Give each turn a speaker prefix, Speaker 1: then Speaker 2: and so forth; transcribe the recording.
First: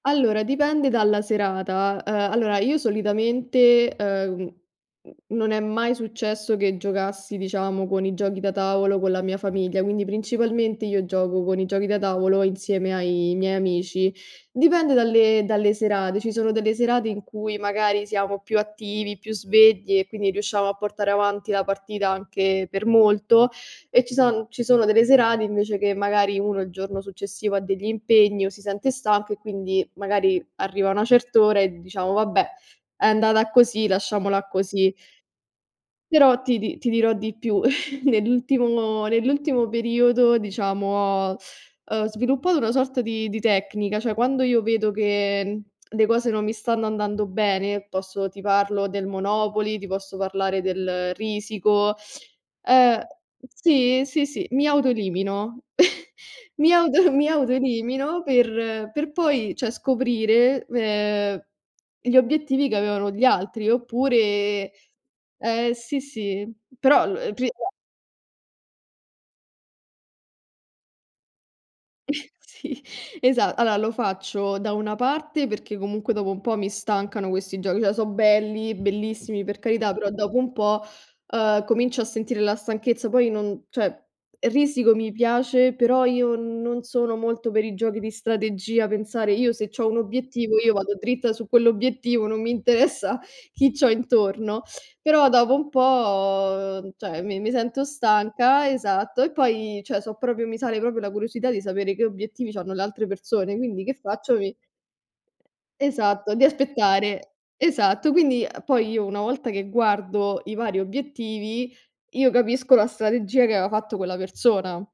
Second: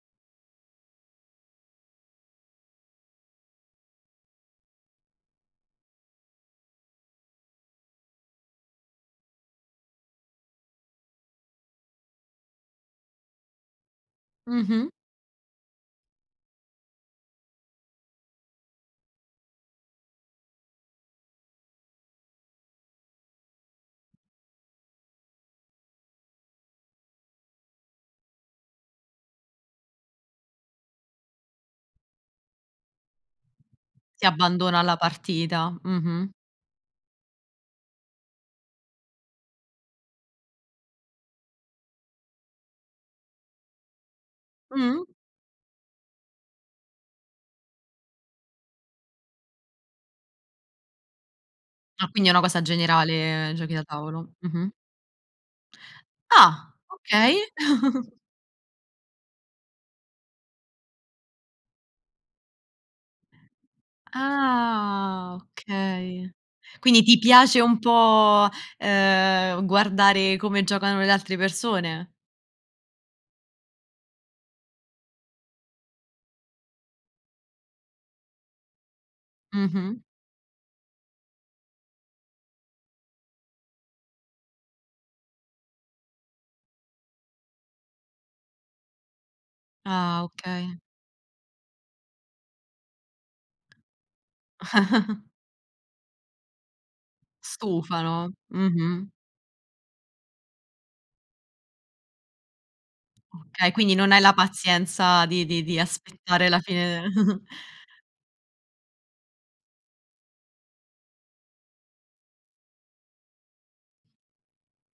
Speaker 1: Allora, dipende dalla serata. Uhm, allora io solitamente, uhm, mhmm, non è mai successo che giocassi, diciamo, con i giochi da tavolo con la mia famiglia, quindi principalmente io gioco con i giochi da tavolo insieme ai miei amici.
Speaker 2: Mh-mh.
Speaker 1: Dipende dalle dalle serate, ci sono delle serate in cui magari siamo più attivi, più svegli e quindi riusciamo a portare avanti la partita anche per molto, e ci son ci sono delle serate invece che magari uno il giorno successivo ha degli impegni o si sente stanco e quindi magari arriva una cert'ora e diciamo: "Vabbè, è andata così,
Speaker 2: Si
Speaker 1: lasciamola
Speaker 2: abbandona
Speaker 1: così."
Speaker 2: la partita, mh-mh.
Speaker 1: Però ti di ti dirò di più, nell'ultimo nell'ultimo periodo, diciamo, ho, uhm, sviluppato una sorta di di tecnica, cioè quando io vedo
Speaker 2: Mh.
Speaker 1: che le cose non mi stanno andando bene, posso ti parlo del Monopoly, ti posso parlare del Risiko,
Speaker 2: Ah, quindi è una cosa
Speaker 1: uhm
Speaker 2: generale, giochi da
Speaker 1: sì, sì,
Speaker 2: tavolo.
Speaker 1: sì, mi
Speaker 2: Mh-mh.
Speaker 1: autoelimino. Mi
Speaker 2: Ah
Speaker 1: auto mi
Speaker 2: okay.
Speaker 1: autoelimino per per poi, cioè, scoprire, uhm, gli obiettivi che avevano gli altri oppure
Speaker 2: Ah,
Speaker 1: ehm, sì,
Speaker 2: okay.
Speaker 1: sì,
Speaker 2: Quindi
Speaker 1: però,
Speaker 2: ti
Speaker 1: uhm, prima
Speaker 2: piace un po', ehm, guardare come giocano le altre persone?
Speaker 1: Sì, esat allora lo faccio da una parte perché comunque dopo un po' mi stancano questi giochi, cioè so' belli, bellissimi, per carità,
Speaker 2: Mh-mh.
Speaker 1: però dopo un po', uhm, comincio a sentire la stanchezza, poi non cioè, Risiko mi piace, però io non sono molto per i giochi di strategia, pensare. Io se c'ho un
Speaker 2: Ah,
Speaker 1: obiettivo, io
Speaker 2: okay.
Speaker 1: vado dritta su quell'obiettivo, non mi interessa chi c'ho intorno, però dopo un po', cioè, mi mi sento
Speaker 2: Stufano,
Speaker 1: stanca,
Speaker 2: mh-mh.
Speaker 1: esatto, e poi cioè so' proprio mi sale proprio la curiosità di sapere che obiettivi c'hanno le altre persone,
Speaker 2: Okay,
Speaker 1: quindi che
Speaker 2: quindi non hai la
Speaker 1: faccio? Mi
Speaker 2: pazienza di di di
Speaker 1: esatto, di
Speaker 2: aspettare la fine de
Speaker 1: aspettare. Esatto, quindi poi io una volta che guardo i vari obiettivi, io capisco la strategia che aveva fatto quella persona.